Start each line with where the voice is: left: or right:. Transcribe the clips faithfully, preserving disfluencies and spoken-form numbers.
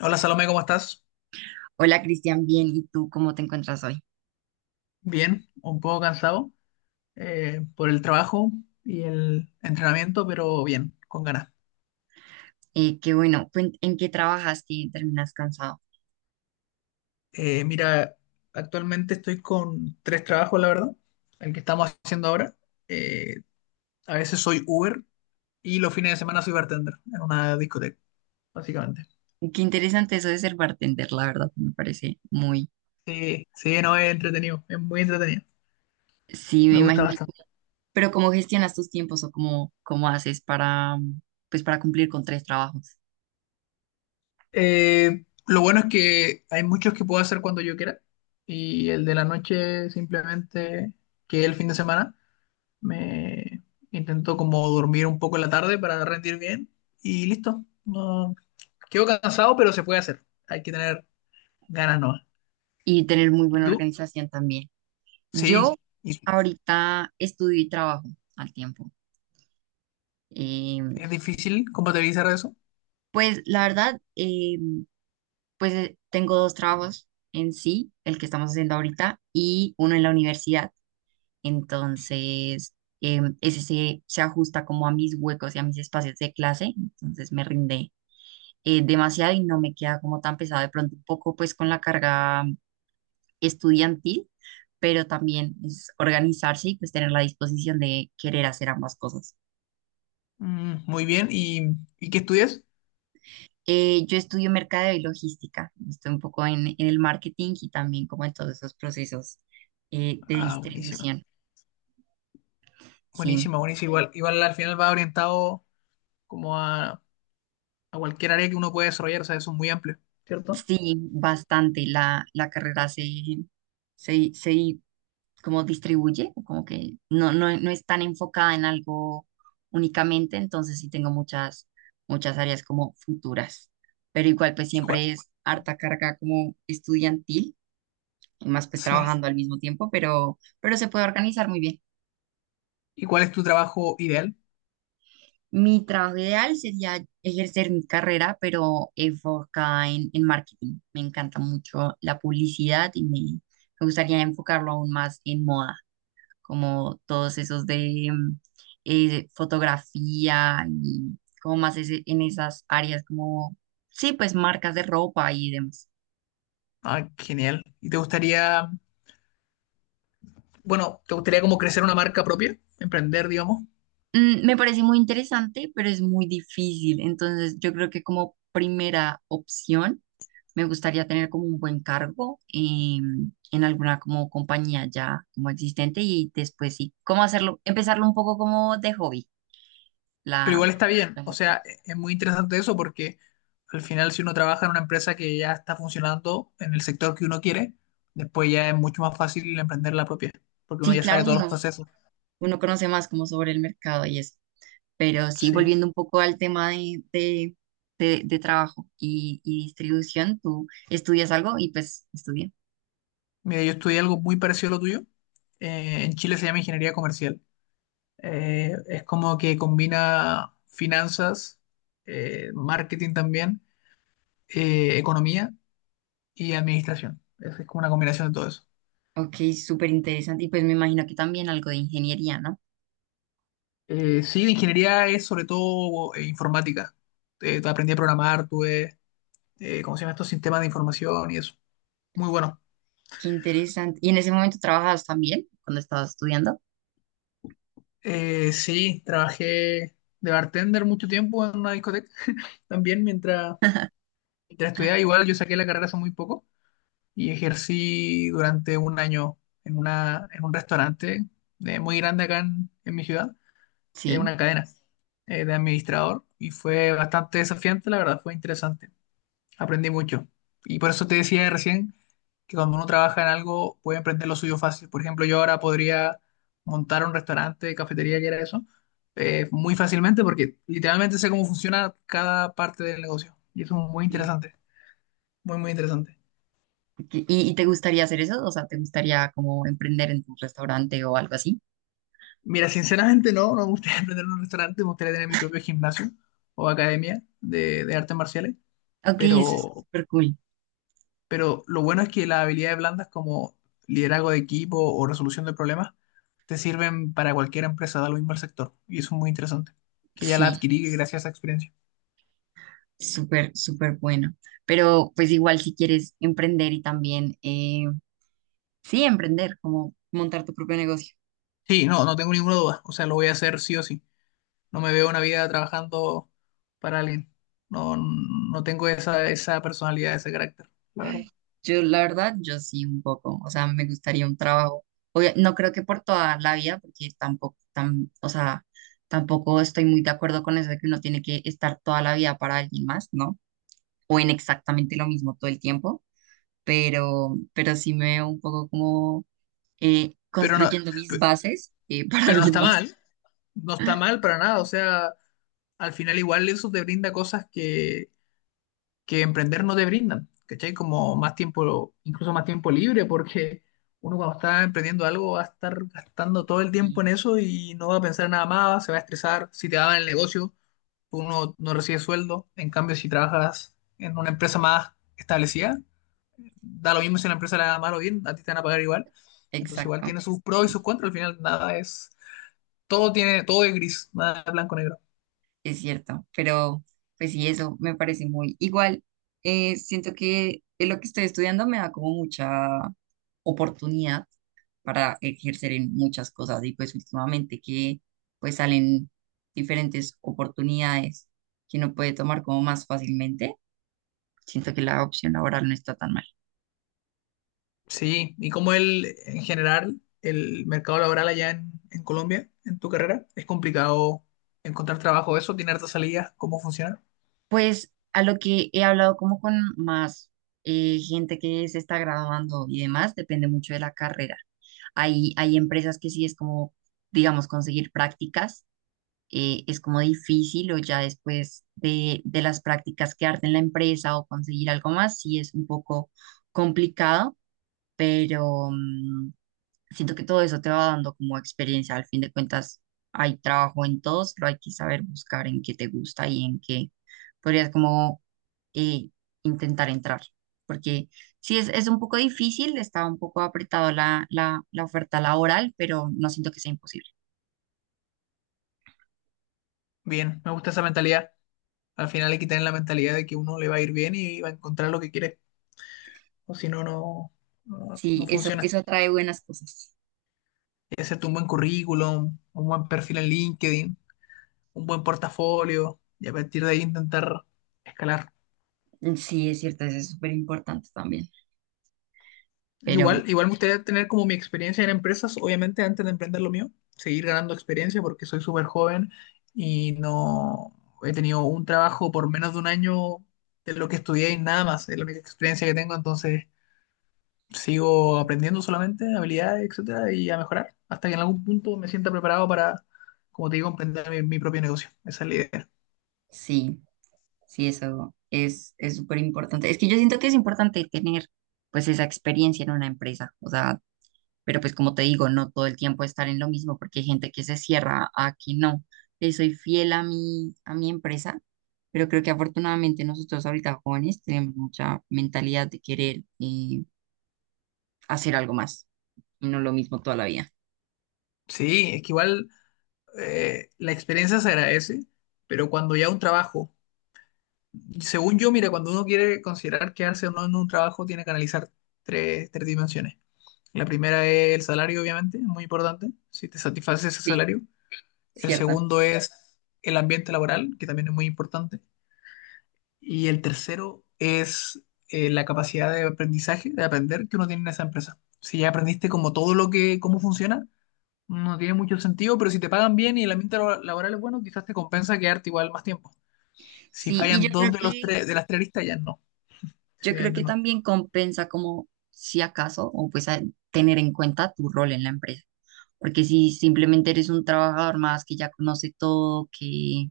left: Hola Salomé, ¿cómo estás?
right: Hola Cristian, bien, ¿y tú cómo te encuentras hoy?
left: Bien, un poco cansado eh, por el trabajo y el entrenamiento, pero bien, con ganas.
right: Eh, qué bueno, cuen- ¿En qué trabajas y terminas cansado?
left: Eh, mira, actualmente estoy con tres trabajos, la verdad, el que estamos haciendo ahora. Eh, a veces soy Uber y los fines de semana soy bartender en una discoteca, básicamente.
right: Qué interesante eso de ser bartender, la verdad, me parece muy,
left: Sí, sí, no es entretenido, es muy entretenido,
right: sí,
left: me
right: me
left: gusta
right: imagino.
left: bastante.
right: Pero ¿cómo gestionas tus tiempos o cómo, cómo haces para, mm, pues, para cumplir con tres trabajos
left: Eh, lo bueno es que hay muchos que puedo hacer cuando yo quiera y el de la noche simplemente que es el fin de semana me intento como dormir un poco en la tarde para rendir bien y listo. No, quedo cansado, pero se puede hacer. Hay que tener ganas, ¿no?
right: y tener muy
left: ¿Y
right: buena
left: tú?
right: organización también? Yo
left: Sí. ¿Y
right: ahorita estudio y trabajo al tiempo.
left: es
right: Em,
left: difícil compatibilizar eso?
right: pues la verdad, eh, Pues eh, tengo dos trabajos en sí, el que estamos haciendo ahorita y uno en la universidad. Entonces, em, ese se, se ajusta como a mis huecos y a mis espacios de clase. Entonces me rinde eh, demasiado y no me queda como tan pesado de pronto un poco pues con la carga estudiantil, pero también es organizarse y pues tener la disposición de querer hacer ambas cosas.
left: Mm, muy bien. ¿Y, y qué estudias?
right: Eh, yo estudio mercadeo y logística, estoy un poco en, en el marketing y también como en todos esos procesos eh, de
left: Ah, buenísima.
right: distribución. Sí,
left: Buenísima, buenísima. Igual, igual al final va orientado como a a cualquier área que uno pueda desarrollar, o sea, eso es muy amplio, ¿cierto?
right: sí, bastante. La, la carrera se, se, se como distribuye, como que no, no, no es tan enfocada en algo únicamente, entonces sí tengo muchas, muchas áreas como futuras, pero igual pues
left: ¿Y cuál-
right: siempre es harta carga como estudiantil, y más pues
left: sí.
right: trabajando al mismo tiempo, pero, pero se puede organizar muy bien.
left: ¿Y cuál es tu trabajo ideal?
right: Mi trabajo ideal sería ejercer mi carrera, pero enfocada en, en marketing. Me encanta mucho la publicidad y me, me gustaría enfocarlo aún más en moda, como todos esos de mm, eh, fotografía y como más ese- en esas áreas como, sí, pues marcas de ropa y demás.
left: Ah, genial. ¿Y te gustaría, bueno, te gustaría como crecer una marca propia, emprender, digamos?
right: Mm, me parece muy interesante, pero es muy difícil. Entonces, yo creo que como primera opción me gustaría tener como un buen cargo em, en alguna como compañía ya como existente y después sí, cómo hacerlo, empezarlo un poco como de hobby,
left: Pero
right: la,
left: igual está bien,
right: la
left: o
right: marca.
left: sea, e- es muy interesante eso porque al final si uno trabaja en una empresa que ya está funcionando en el sector que uno quiere, después ya es mucho más fácil emprender la propia, porque uno
right: Sí,
left: ya sabe
right: claro,
left: todos los
right: uno,
left: procesos.
right: uno conoce más como sobre el mercado y eso, pero sí,
left: Sí.
right: volviendo un poco al tema de, de, de, de trabajo y, y distribución, tú estudias algo y pues estudia.
left: Mira, yo estudié algo muy parecido a lo tuyo. Eh, en Chile se llama ingeniería comercial. Eh, es como que combina finanzas, eh, marketing también, eh, economía y administración. Es, es como una combinación de todo eso.
right: Ok, súper interesante y pues me imagino que también algo de ingeniería, ¿no?
left: Eh, sí, la ingeniería es sobre todo eh, informática. Eh, aprendí a programar, tuve, eh, ¿cómo se llama estos sistemas de información y eso? Muy bueno.
right: Qué interesante. ¿Y en ese momento trabajabas también cuando estabas estudiando?
left: Eh, sí, trabajé de bartender mucho tiempo en una discoteca. También mientras, mientras estudiaba, igual yo saqué la carrera hace muy poco y ejercí durante un año en, una, en un restaurante de- muy grande acá en, en mi ciudad, eh,
right: Sí.
left: una cadena eh, de administrador y fue bastante desafiante, la verdad, fue interesante, aprendí mucho. Y por eso te decía recién que cuando uno trabaja en algo puede emprender lo suyo fácil. Por ejemplo, yo ahora podría montar un restaurante, cafetería, que era eso, eh, muy fácilmente porque literalmente sé cómo funciona cada parte del negocio y eso es muy interesante, muy, muy interesante.
right: ¿Y, y te gustaría hacer eso? O sea, ¿te gustaría como emprender en tu restaurante o algo así?
left: Mira, sinceramente no, no me gustaría emprender un restaurante, me gustaría tener mi propio gimnasio o academia de, de artes marciales,
right: Ok, eso es
left: pero,
right: súper cool.
left: pero lo bueno es que las habilidades blandas como liderazgo de equipo o resolución de problemas te sirven para cualquier empresa, da lo mismo el sector, y eso es muy interesante, que ya la
right: Sí,
left: adquirí gracias a esa experiencia.
right: súper, súper bueno. Pero pues igual si quieres emprender y también, eh, sí, emprender, como montar tu propio negocio.
left: Sí, no, no tengo ninguna duda, o sea, lo voy a hacer sí o sí, no me veo una vida trabajando para alguien, no, no tengo esa, esa personalidad, ese carácter, la verdad.
right: Ay, yo, la verdad, yo sí un poco. O sea, me gustaría un trabajo. Obvia- no creo que por toda la vida, porque tampoco, tam- o sea, tampoco estoy muy de acuerdo con eso de que uno tiene que estar toda la vida para alguien más, ¿no? O en exactamente lo mismo todo el tiempo, pero, pero sí me veo un poco como eh,
left: Pero no,
right: construyendo mis
left: pe-
right: bases eh, para
left: pero no
right: alguien
left: está
right: más.
left: mal, no está mal para nada, o sea, al final igual eso te brinda cosas que, que emprender no te brindan, ¿cachai? Como más tiempo, incluso más tiempo libre, porque uno cuando está emprendiendo algo va a estar gastando todo el tiempo
right: Sí,
left: en eso y no va a pensar nada más, se va a estresar, si te daban el negocio, uno no recibe sueldo, en cambio si trabajas en una empresa más establecida, da lo mismo si la empresa la da mal o bien, a ti te van a pagar igual, entonces igual
right: exacto,
left: tiene sus pros y sus contras, al final nada es, todo tiene, todo es gris, nada es blanco o negro.
right: es cierto, pero pues sí, eso me parece muy igual. Eh, siento que eh, lo que estoy estudiando me da como mucha oportunidad para ejercer en muchas cosas y pues últimamente que pues salen diferentes oportunidades que uno puede tomar como más fácilmente, siento que la opción laboral no está tan mal.
left: Sí, ¿y como el, en general, el mercado laboral allá en, en Colombia, en tu carrera? ¿Es complicado encontrar trabajo eso? ¿Tiene hartas salidas? ¿Cómo funciona?
right: Pues a lo que he hablado como con más eh, gente que se está graduando y demás, depende mucho de la carrera. Hay, hay empresas que sí es como, digamos, conseguir prácticas, eh, es como difícil o ya después de, de las prácticas quedarte en la empresa o conseguir algo más, sí es un poco complicado, pero mm, siento que todo eso te va dando como experiencia. Al fin de cuentas, hay trabajo en todos, pero hay que saber buscar en qué te gusta y en qué podrías como eh, intentar entrar, porque sí es, es un poco difícil, está un poco apretado la, la, la oferta laboral, pero no siento que sea imposible.
left: Bien, me gusta esa mentalidad. Al final hay que tener la mentalidad de que uno le va a ir bien y va a encontrar lo que quiere. O si no, no, no,
right: Sí,
left: no
right: eso,
left: funciona. Hay
right: eso atrae buenas cosas.
left: que hacerte un buen currículum, un buen perfil en LinkedIn, un buen portafolio y a partir de ahí intentar escalar.
right: Sí, es cierto, eso es súper importante también,
left: Yo
right: pero
left: igual, igual me gustaría tener como mi experiencia en empresas, obviamente antes de emprender lo mío, seguir ganando experiencia porque soy súper joven y no he tenido un trabajo por menos de un año de lo que estudié y nada más, es la única experiencia que tengo, entonces sigo
right: sí,
left: aprendiendo solamente habilidades, etcétera, y a mejorar hasta que en algún punto me sienta preparado para, como te digo, emprender mi, mi propio negocio. Esa es la idea.
right: sí, sí, eso es, es súper importante. Es que yo siento que es importante tener pues esa experiencia en una empresa, o sea, pero pues como te digo, no todo el tiempo estar en lo mismo porque hay gente que se cierra a que no. Le soy fiel a mi, a mi empresa, pero creo que afortunadamente nosotros ahorita jóvenes tenemos mucha mentalidad de querer eh, hacer algo más y no lo mismo toda la vida.
left: Sí, es que igual eh, la experiencia se agradece, pero cuando ya un trabajo según yo, mira, cuando uno quiere considerar quedarse o no en un trabajo, tiene que analizar tres, tres dimensiones. La primera es el salario, obviamente, muy importante, si te satisface ese
right: Sí,
left: salario. El
right: cierta.
left: segundo es el ambiente laboral, que también es muy importante. Y el tercero es eh, la capacidad de aprendizaje, de aprender que uno tiene en esa empresa. Si ya aprendiste como todo lo que, cómo funciona, no tiene mucho sentido, pero si te pagan bien y el ambiente labo- laboral es bueno, quizás te compensa quedarte igual más tiempo. Si
right: Sí, y yo
left: fallan dos
right: creo
left: de los
right: que,
left: tres, de las tres listas, ya no.
right: yo creo que también compensa como si acaso, o pues a- tener en cuenta tu rol en la empresa. Porque si simplemente eres un trabajador más que ya conoce todo, que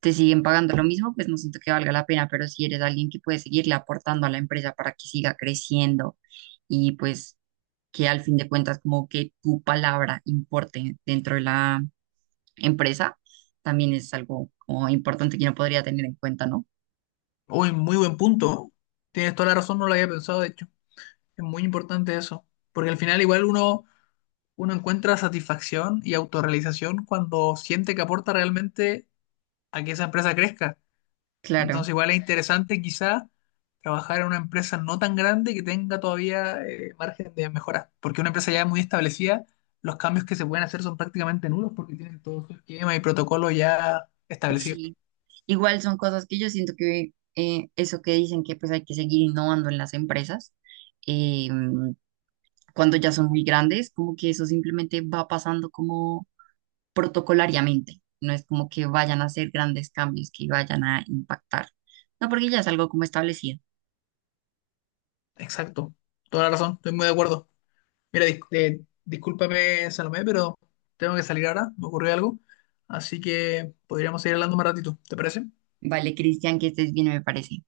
right: te siguen pagando lo mismo, pues no siento que valga la pena, pero si eres alguien que puede seguirle aportando a la empresa para que siga creciendo y pues que al fin de cuentas como que tu palabra importe dentro de la empresa, también es algo como importante que no podría tener en cuenta, ¿no?
left: Uy, muy buen punto. Tienes toda la razón, no lo había pensado, de hecho. Es muy importante eso. Porque al final igual uno, uno encuentra satisfacción y autorrealización cuando siente que aporta realmente a que esa empresa crezca.
right: Claro,
left: Entonces igual es interesante quizá trabajar en una empresa no tan grande que tenga todavía eh, margen de mejora. Porque una empresa ya muy establecida, los cambios que se pueden hacer son prácticamente nulos porque tienen todo su esquema y protocolo ya establecido.
right: sí. Igual son cosas que yo siento que eh, eso que dicen que pues hay que seguir innovando en las empresas, eh, cuando ya son muy grandes, como que eso simplemente va pasando como protocolariamente. No es como que vayan a hacer grandes cambios que vayan a impactar. No, porque ya es algo como establecido.
left: Exacto. Toda la razón, estoy muy de acuerdo. Mira, dis- eh, discúlpame, Salomé, pero tengo que salir ahora, me ocurrió algo, así que podríamos seguir hablando más ratito, ¿te parece?
right: Vale, Cristian, que estés bien, me parece.